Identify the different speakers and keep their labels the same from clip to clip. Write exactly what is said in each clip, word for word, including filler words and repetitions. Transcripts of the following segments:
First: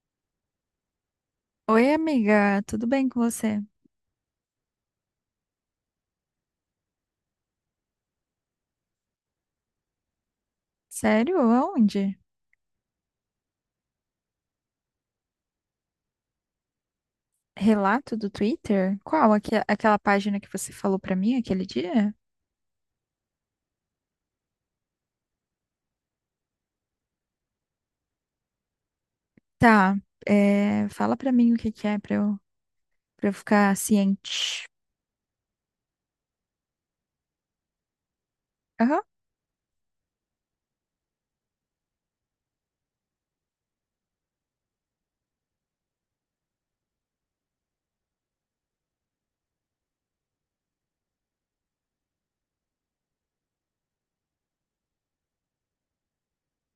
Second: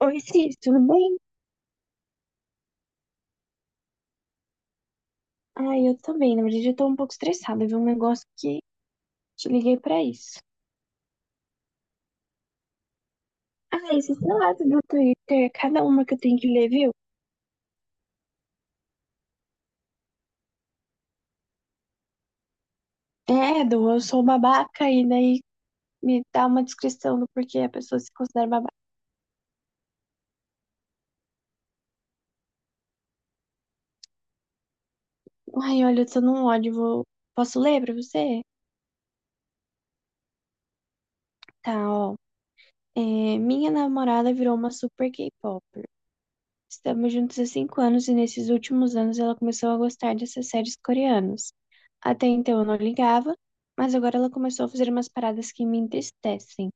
Speaker 1: Oi, Cis, tudo bem?
Speaker 2: Oi, amiga, tudo bem com você?
Speaker 1: Ai, eu também. Na verdade, eu tô um pouco estressada. Viu um negócio que te liguei pra isso.
Speaker 2: Sério? Aonde?
Speaker 1: Ah, esses relatos do Twitter, cada uma que eu tenho que ler, viu?
Speaker 2: Relato do Twitter? Qual? Aque- aquela página que você falou pra mim aquele dia?
Speaker 1: É, do eu sou babaca, e daí me dá uma descrição do porquê a pessoa se considera babaca.
Speaker 2: Tá, é, fala pra mim o que que é pra eu, pra eu ficar ciente.
Speaker 1: Ai, olha, eu tô num ódio. Vou... Posso ler pra você?
Speaker 2: Aham.
Speaker 1: Tá, ó. É, minha namorada virou uma super K-popper. Estamos juntos há cinco anos e nesses últimos anos ela começou a gostar dessas séries coreanas. Até então eu não ligava, mas agora ela começou a fazer umas paradas que me entristecem.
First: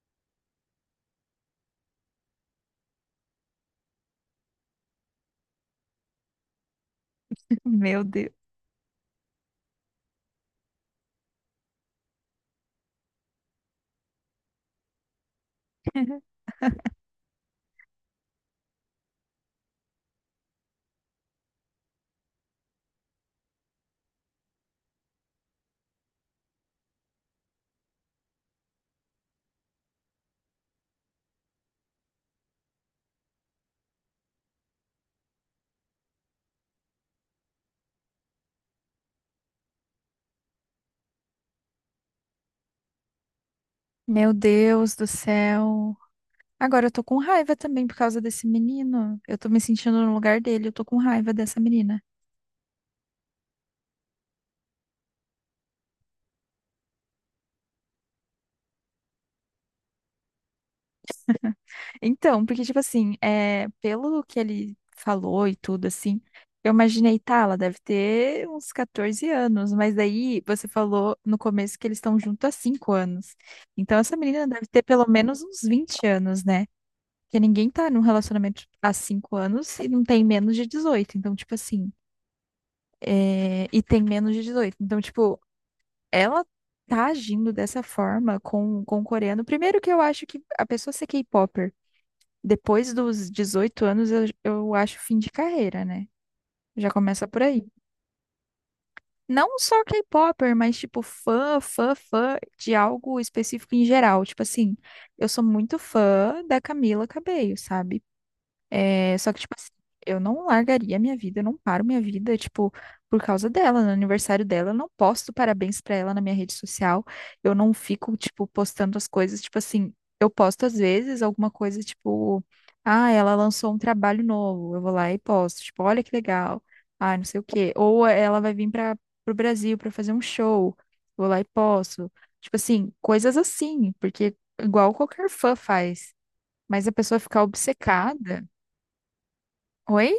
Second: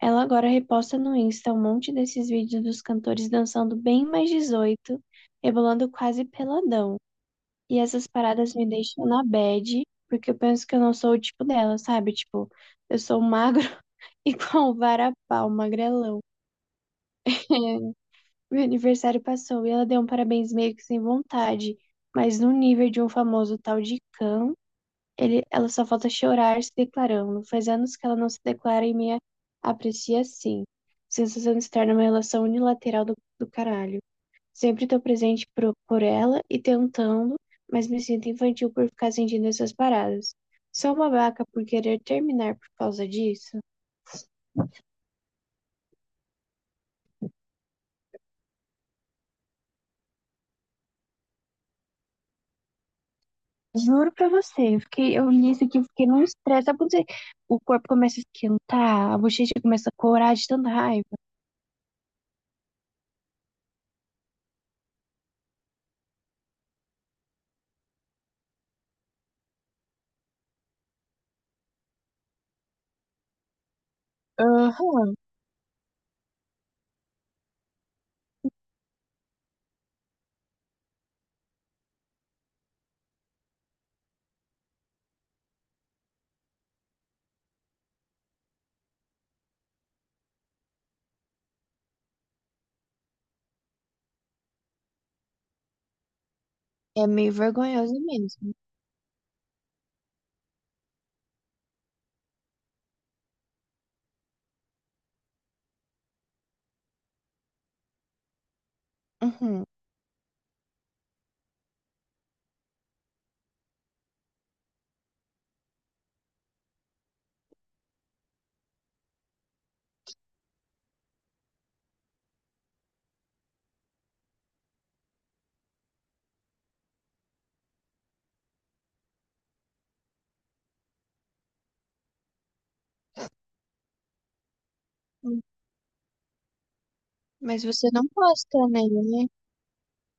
Speaker 1: Ela agora reposta no Insta um monte desses vídeos dos cantores dançando bem mais dezoito, rebolando quase peladão. E
Speaker 2: Meu
Speaker 1: essas
Speaker 2: Deus.
Speaker 1: paradas me deixam na bad, porque eu penso que eu não sou o tipo dela, sabe? Tipo, eu sou magro igual um varapau, magrelão. Meu aniversário passou e ela deu um parabéns meio que sem vontade, mas no nível de um famoso tal de Cam, ele, ela só falta chorar se declarando. Faz anos que ela não se declara e me aprecia assim. Sensação de estar numa relação unilateral do, do caralho. Sempre tô presente pro, por ela e tentando, mas me sinto infantil por ficar sentindo essas paradas. Sou uma vaca por querer terminar por causa disso.
Speaker 2: Meu Deus do céu. Agora eu tô com raiva também por causa desse menino. Eu tô me sentindo no lugar dele, eu tô com raiva dessa menina.
Speaker 1: Juro pra você, eu fiquei, eu li isso aqui, eu fiquei num estresse. Sabe quando você- o corpo começa a esquentar, a bochecha começa a corar de tanta raiva?
Speaker 2: Então, porque, tipo assim, é, pelo que ele falou e tudo, assim, eu imaginei, tá, ela deve ter uns quatorze anos, mas daí você falou no começo que eles estão juntos há cinco anos. Então, essa menina deve ter pelo
Speaker 1: Aham.
Speaker 2: menos uns vinte anos, né? Porque ninguém tá num relacionamento há cinco anos e não tem menos de dezoito. Então, tipo assim, é, e tem menos de dezoito. Então, tipo, ela tá agindo dessa forma com, com o coreano. Primeiro que eu acho que a pessoa ser K pop depois dos dezoito anos, eu, eu acho fim de carreira, né? Já
Speaker 1: É
Speaker 2: começa
Speaker 1: meio
Speaker 2: por aí.
Speaker 1: vergonhoso mesmo.
Speaker 2: Não só K-popper, mas tipo fã, fã, fã de algo específico em geral. Tipo assim, eu sou muito fã da Camila Cabello, sabe? É, só que, tipo
Speaker 1: Uhum.
Speaker 2: assim, eu não largaria minha vida, eu não paro minha vida, tipo, por causa dela, no aniversário dela, eu não posto parabéns pra ela na minha rede social, eu não fico, tipo, postando as coisas, tipo assim, eu posto às vezes alguma coisa, tipo, ah, ela lançou um trabalho novo, eu vou lá e posto, tipo, olha que legal, ah, não sei o quê, ou ela vai vir para pro Brasil pra fazer um show, vou lá e posto, tipo assim, coisas assim, porque igual qualquer fã faz, mas a pessoa ficar
Speaker 1: Mas você não
Speaker 2: obcecada.
Speaker 1: posta nele, né?
Speaker 2: Oi?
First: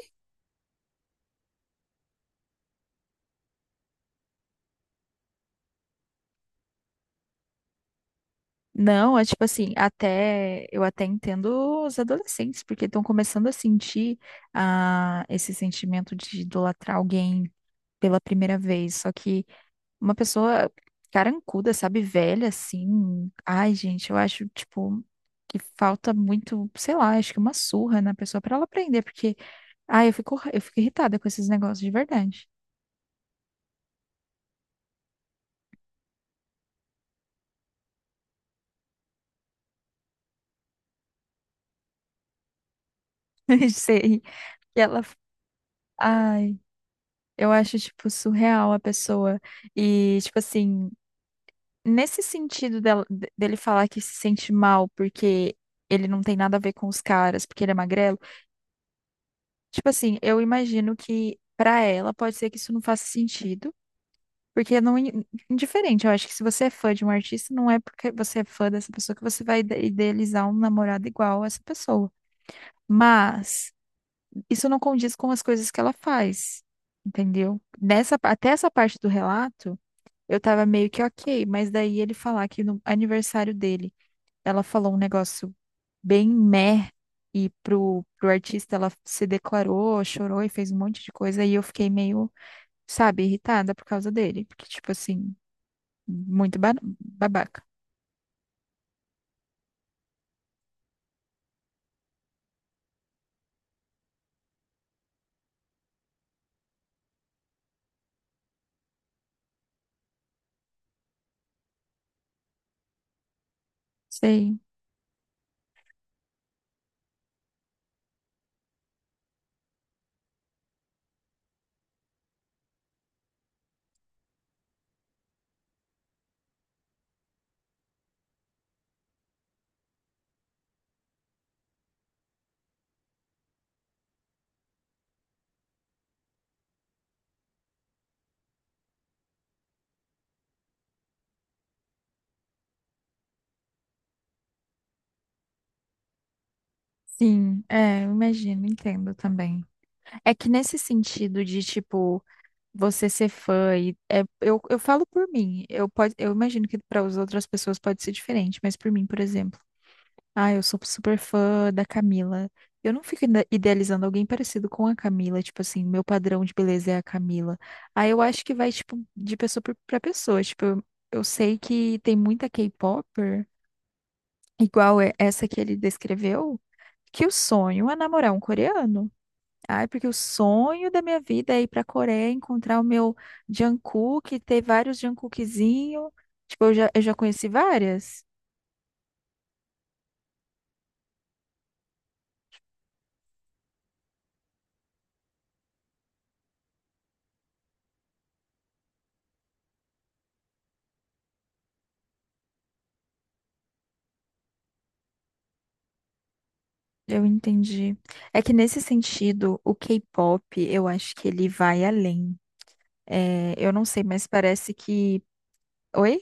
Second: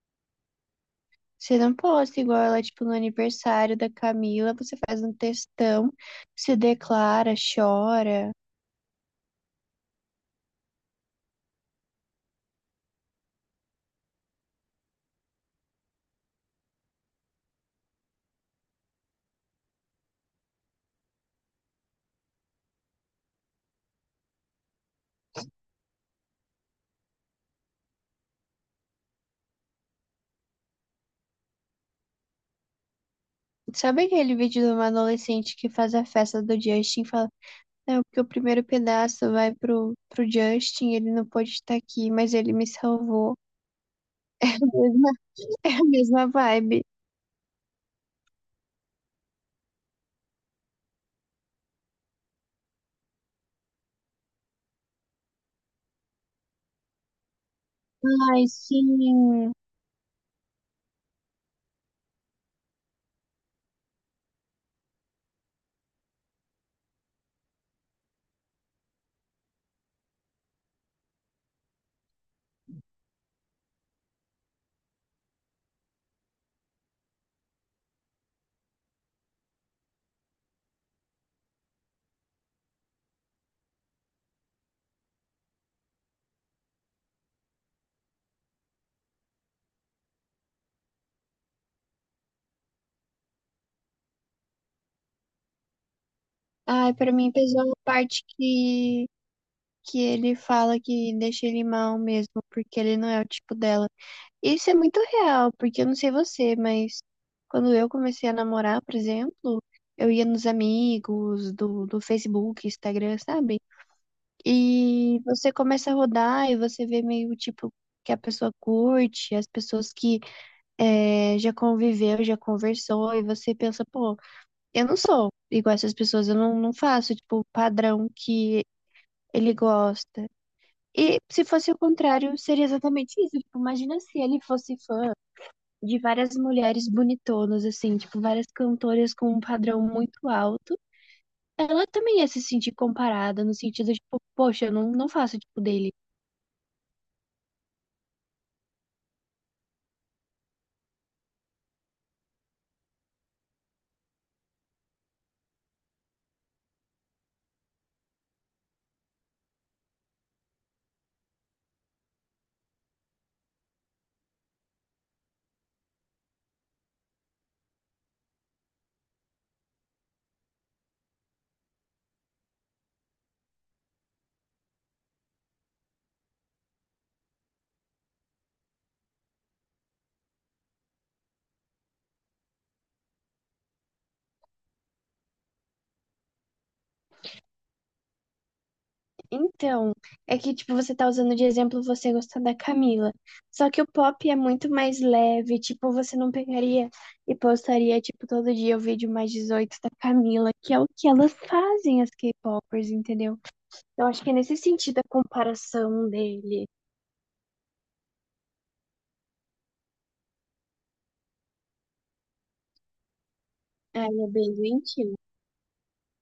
Speaker 1: Você não posta igual ela, tipo, no aniversário da Camila, você faz um textão, se declara, chora.
Speaker 2: Não, é tipo assim, até eu até entendo os adolescentes, porque estão começando a sentir ah, esse sentimento de idolatrar alguém pela primeira vez. Só que uma pessoa carancuda, sabe, velha assim. Ai, gente, eu acho, tipo, que falta muito, sei lá, acho que uma surra na pessoa pra ela aprender, porque, ai, eu fico, eu fico irritada com esses negócios de verdade.
Speaker 1: Sabe aquele vídeo de uma adolescente que faz a festa do Justin e fala, não, porque o primeiro pedaço vai pro, pro Justin, ele não pôde estar aqui, mas ele me salvou.
Speaker 2: Sei. E ela,
Speaker 1: É a mesma, é a mesma
Speaker 2: ai,
Speaker 1: vibe.
Speaker 2: eu acho, tipo, surreal a pessoa. E, tipo assim. Nesse sentido dela- de- dele falar que se sente mal porque ele não tem nada a ver com os caras, porque ele é magrelo,
Speaker 1: Ai, sim.
Speaker 2: tipo assim, eu imagino que pra ela pode ser que isso não faça sentido, porque não in- indiferente, eu acho que se você é fã de um artista, não é porque você é fã dessa pessoa que você vai ide- idealizar um namorado igual a essa pessoa. Mas isso não condiz com as coisas que ela faz, entendeu? Nessa, pa- até essa parte do relato, eu tava meio que ok, mas daí ele falar que no aniversário dele ela falou um negócio bem meh, e pro, pro artista ela se declarou, chorou e fez um monte de coisa, e eu fiquei meio, sabe, irritada por causa dele, porque, tipo assim, muito ba-
Speaker 1: Ai, pra mim
Speaker 2: babaca.
Speaker 1: pesou a parte que, que ele fala que deixa ele mal mesmo, porque ele não é o tipo dela. Isso é muito real, porque eu não sei você, mas quando eu comecei a namorar, por exemplo, eu ia nos amigos do, do Facebook, Instagram, sabe?
Speaker 2: Sei.
Speaker 1: E você começa a rodar e você vê meio tipo que a pessoa curte, as pessoas que eh, já conviveu, já conversou, e você pensa, pô, eu não sou igual essas pessoas, eu não, não faço, tipo, o padrão que ele gosta. E se fosse o contrário, seria exatamente isso. Tipo, imagina se ele fosse fã de várias mulheres bonitonas, assim, tipo, várias cantoras com um padrão muito alto, ela também ia se sentir comparada, no sentido, tipo, poxa, eu não, não faço tipo dele.
Speaker 2: Sim, é, eu imagino, entendo também. É que nesse sentido de, tipo, você ser fã, e é, eu, eu falo por mim, eu, pode, eu imagino que para as outras pessoas pode ser diferente, mas por mim, por exemplo. Ah, eu sou super fã da Camila. Eu não fico ide- idealizando alguém parecido com a Camila, tipo assim, meu padrão de beleza é a Camila. Aí eu acho que vai, tipo, de pessoa por- pra pessoa. Tipo, eu, eu sei que tem muita K-popper, igual é essa que ele descreveu, que o sonho é namorar um coreano. Ai, porque o sonho da minha vida é ir pra Coreia, encontrar o meu Jungkook, ter vários Jungkookzinho. Tipo, eu já, eu já conheci várias.
Speaker 1: Então, é que, tipo, você tá usando de exemplo você gostar da Camila. Só que o pop é muito mais leve, tipo, você não pegaria e postaria, tipo, todo dia o vídeo mais dezoito da Camila, que é o que elas fazem, as K-popers, entendeu? Eu acho que é nesse sentido a comparação dele.
Speaker 2: Eu entendi. É que nesse sentido, o K-pop, eu acho que ele vai além. É, eu não sei,
Speaker 1: Ah, ele
Speaker 2: mas
Speaker 1: é bem
Speaker 2: parece
Speaker 1: doentio.
Speaker 2: que. Oi?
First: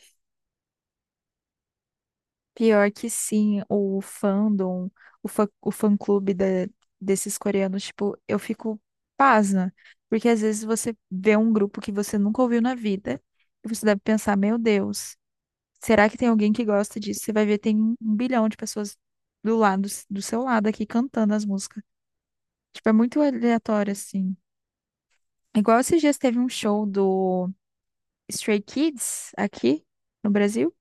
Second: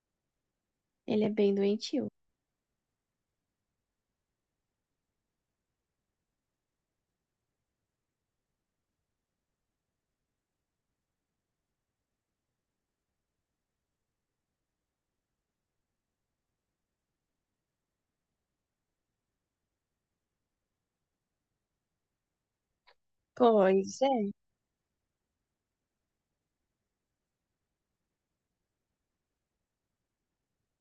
Speaker 1: Ele é bem doentio.
Speaker 2: Pior que sim, o fandom, o fã, o fã-clube da- desses coreanos, tipo, eu fico pasma. Porque às vezes você vê um grupo que você nunca ouviu na vida e você deve pensar, meu Deus, será que tem alguém que gosta disso? Você vai ver, tem um um bilhão de pessoas do lado, do seu lado aqui cantando as músicas. Tipo, é muito aleatório,
Speaker 1: Pois é.
Speaker 2: assim. Igual esses dias teve um show do Stray Kids aqui no Brasil.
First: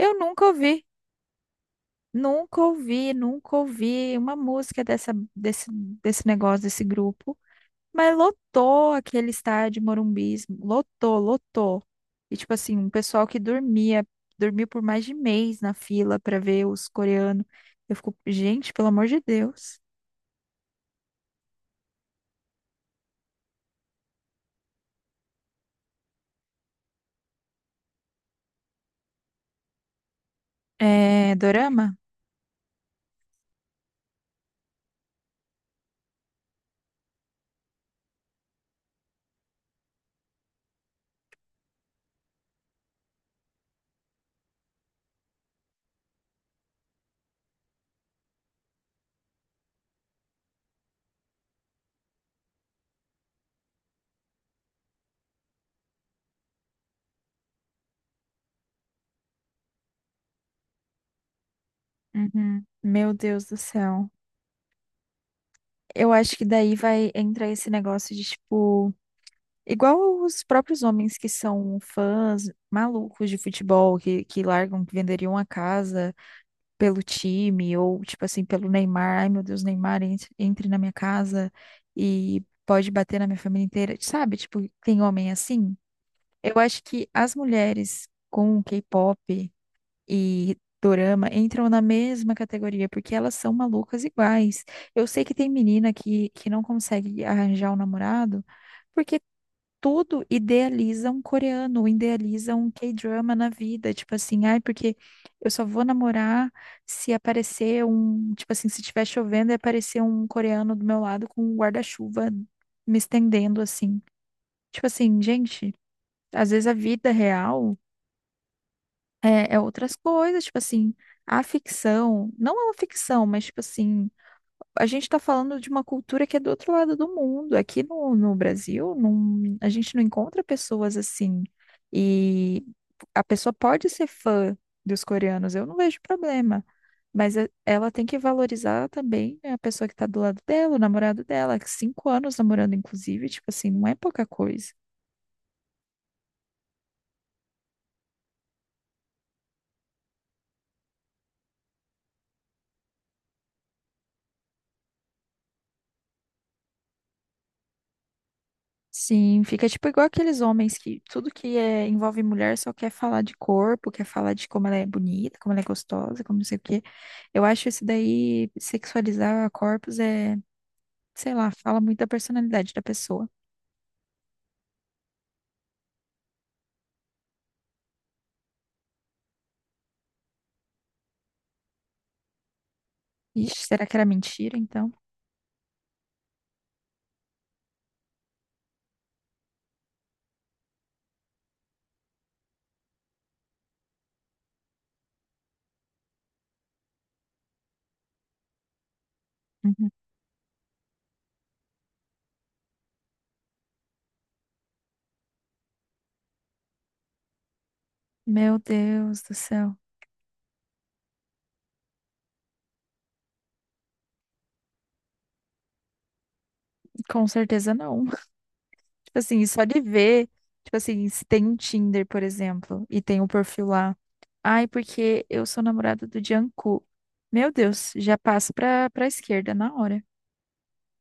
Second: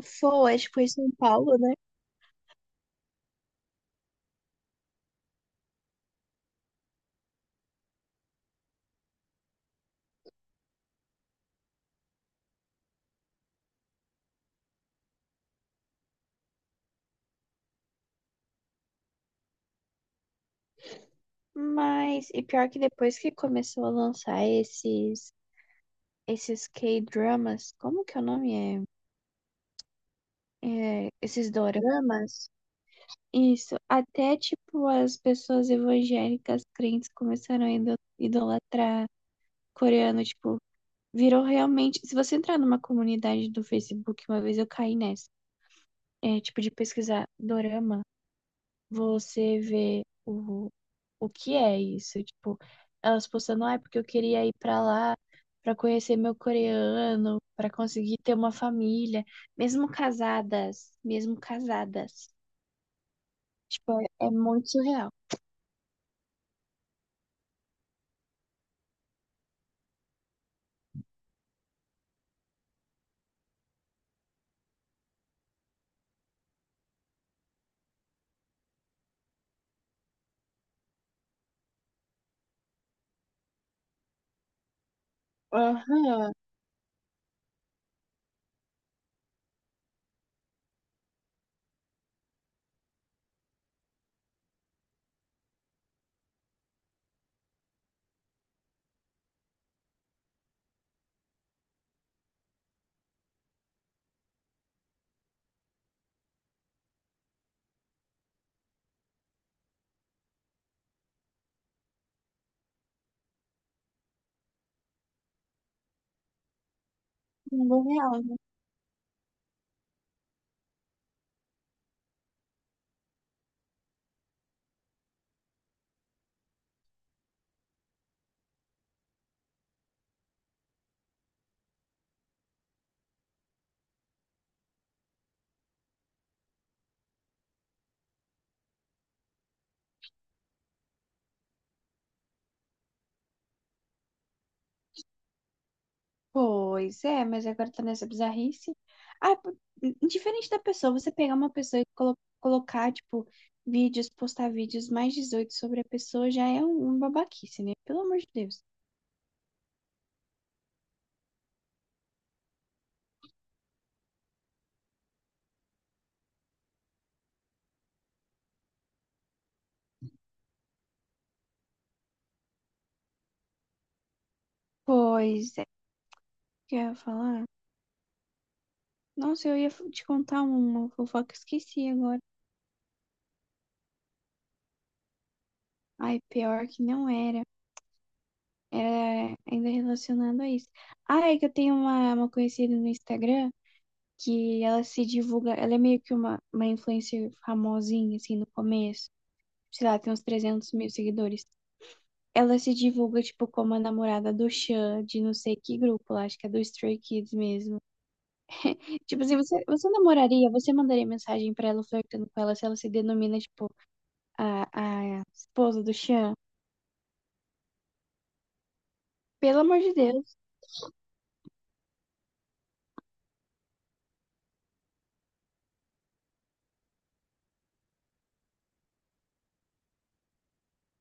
Speaker 2: Eu nunca
Speaker 1: Foi, acho que
Speaker 2: ouvi,
Speaker 1: foi em São Paulo, né?
Speaker 2: nunca ouvi, nunca ouvi uma música dessa, desse, desse negócio, desse grupo. Mas lotou aquele estádio Morumbi, lotou, lotou. E tipo assim, um pessoal que dormia, dormiu por mais de mês na fila pra ver os coreanos. Eu fico, gente, pelo amor de Deus.
Speaker 1: Mas, e pior que depois que começou a lançar esses, esses K-dramas, como que é o nome é? É,
Speaker 2: É,
Speaker 1: esses
Speaker 2: Dorama?
Speaker 1: doramas? Isso, até tipo as pessoas evangélicas crentes começaram a ido- idolatrar coreano, tipo, virou realmente. Se você entrar numa comunidade do Facebook, uma vez eu caí nessa, é, tipo, de pesquisar dorama. Você vê o, o que é isso. Tipo, elas postando, ah, porque eu queria ir pra lá pra conhecer meu coreano, pra conseguir ter uma família, mesmo casadas, mesmo casadas.
Speaker 2: Uhum. Meu Deus do
Speaker 1: Tipo, é,
Speaker 2: céu.
Speaker 1: é muito surreal.
Speaker 2: Eu acho que daí vai entrar esse negócio de, tipo, igual os próprios homens que são fãs malucos de futebol, que, que largam, que venderiam a casa pelo time, ou, tipo assim, pelo Neymar. Ai, meu Deus, Neymar, entre, entre na minha casa e pode bater na minha família inteira. Sabe? Tipo, tem homem assim?
Speaker 1: Aham,
Speaker 2: Eu acho que as mulheres com o K-pop e dorama entram na mesma categoria, porque elas são malucas iguais. Eu sei que tem menina que, que não consegue arranjar um namorado, porque tudo idealiza um coreano, idealiza um K-drama na vida. Tipo assim, ai, porque eu só vou namorar se aparecer um. Tipo assim, se estiver chovendo e aparecer um coreano do meu lado com um guarda-chuva me estendendo assim. Tipo assim, gente. Às vezes a vida real
Speaker 1: mundo real, né?
Speaker 2: é, é outras coisas, tipo assim, a ficção, não é uma ficção, mas tipo assim, a gente tá falando de uma cultura que é do outro lado do mundo. Aqui no, no Brasil, não, a gente não encontra pessoas assim. E a pessoa pode ser fã dos coreanos, eu não vejo problema. Mas é- ela tem que valorizar também a pessoa que tá do lado dela, o namorado dela, que cinco anos namorando, inclusive, tipo assim, não é pouca coisa.
Speaker 1: Pois é, mas agora tá nessa bizarrice. Ah, p- indiferente da pessoa, você pegar uma pessoa e colo- colocar, tipo, vídeos, postar vídeos mais dezoito sobre a pessoa já é um, um babaquice, né? Pelo amor de Deus.
Speaker 2: Sim, fica tipo igual aqueles homens que tudo que é, envolve mulher só quer falar de corpo, quer falar de como ela é bonita, como ela é gostosa, como não sei o quê. Eu acho isso daí, sexualizar corpos é, sei lá, fala muito da personalidade da pessoa.
Speaker 1: Pois é, que eu ia falar. Nossa, eu ia f- te contar uma fofoca, esqueci agora.
Speaker 2: Ixi, será que era mentira, então?
Speaker 1: Ai, pior que não era. Era ainda relacionado a isso. Ah, é que eu tenho uma, uma conhecida no Instagram que ela se divulga. Ela é meio que uma, uma influencer famosinha, assim, no começo. Sei
Speaker 2: Uhum.
Speaker 1: lá, tem uns trezentos mil seguidores. Ela se divulga, tipo, como a namorada do Xan, de não sei que grupo lá, acho que é do Stray Kids mesmo.
Speaker 2: Meu Deus
Speaker 1: Tipo
Speaker 2: do
Speaker 1: assim, você,
Speaker 2: céu.
Speaker 1: você namoraria, você mandaria mensagem pra ela flertando com ela se ela se denomina, tipo. a, a esposa do Sean.
Speaker 2: Com certeza não. Tipo assim,
Speaker 1: Pelo
Speaker 2: só de
Speaker 1: amor de
Speaker 2: ver,
Speaker 1: Deus,
Speaker 2: tipo assim, se tem um Tinder, por exemplo, e tem um perfil lá. Ai, porque eu sou namorada do Jungkook. Meu Deus, já passo pra, pra esquerda na hora.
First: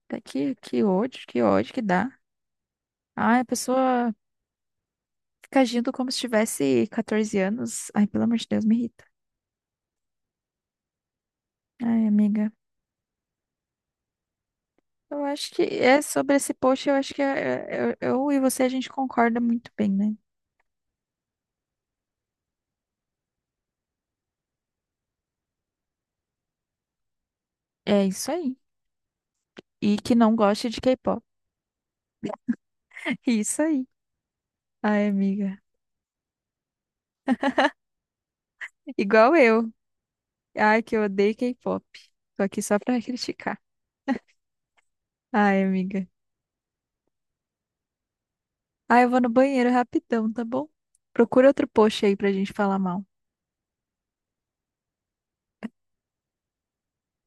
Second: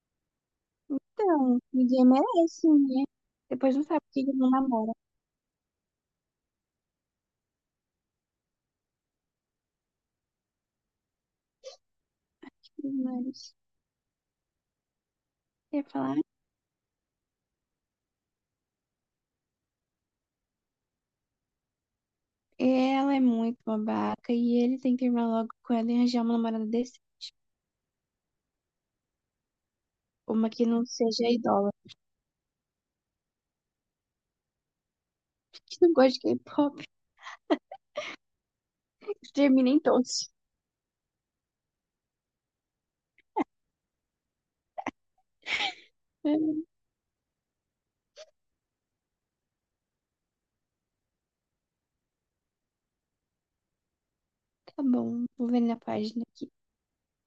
Speaker 2: Tá, Que, que ódio, que
Speaker 1: então,
Speaker 2: ódio que
Speaker 1: ninguém
Speaker 2: dá.
Speaker 1: merece, né?
Speaker 2: Ai, a
Speaker 1: Depois não sabe
Speaker 2: pessoa
Speaker 1: por que ele não namora.
Speaker 2: fica agindo como se tivesse quatorze anos. Ai, pelo amor de Deus, me irrita. Ai, amiga.
Speaker 1: Mas
Speaker 2: Eu acho que
Speaker 1: eu ia
Speaker 2: é
Speaker 1: falar,
Speaker 2: sobre esse post, eu acho que é- é- eu, eu e você a gente concorda muito bem, né?
Speaker 1: ela é muito babaca e ele tem que terminar logo com ela e arranjar uma namorada desse.
Speaker 2: É isso aí. E que não
Speaker 1: Uma que
Speaker 2: goste de
Speaker 1: não
Speaker 2: K-pop.
Speaker 1: seja idólatra,
Speaker 2: Isso aí. Ai, amiga.
Speaker 1: que não gosta de K-pop,
Speaker 2: Igual
Speaker 1: termina
Speaker 2: eu.
Speaker 1: em todos.
Speaker 2: Ai, que eu odeio K-pop. Tô aqui só pra criticar. Ai, amiga.
Speaker 1: É,
Speaker 2: Ai, eu vou no banheiro rapidão, tá bom? Procura outro post aí pra gente falar mal.
Speaker 1: tá bom, vou ver na página aqui.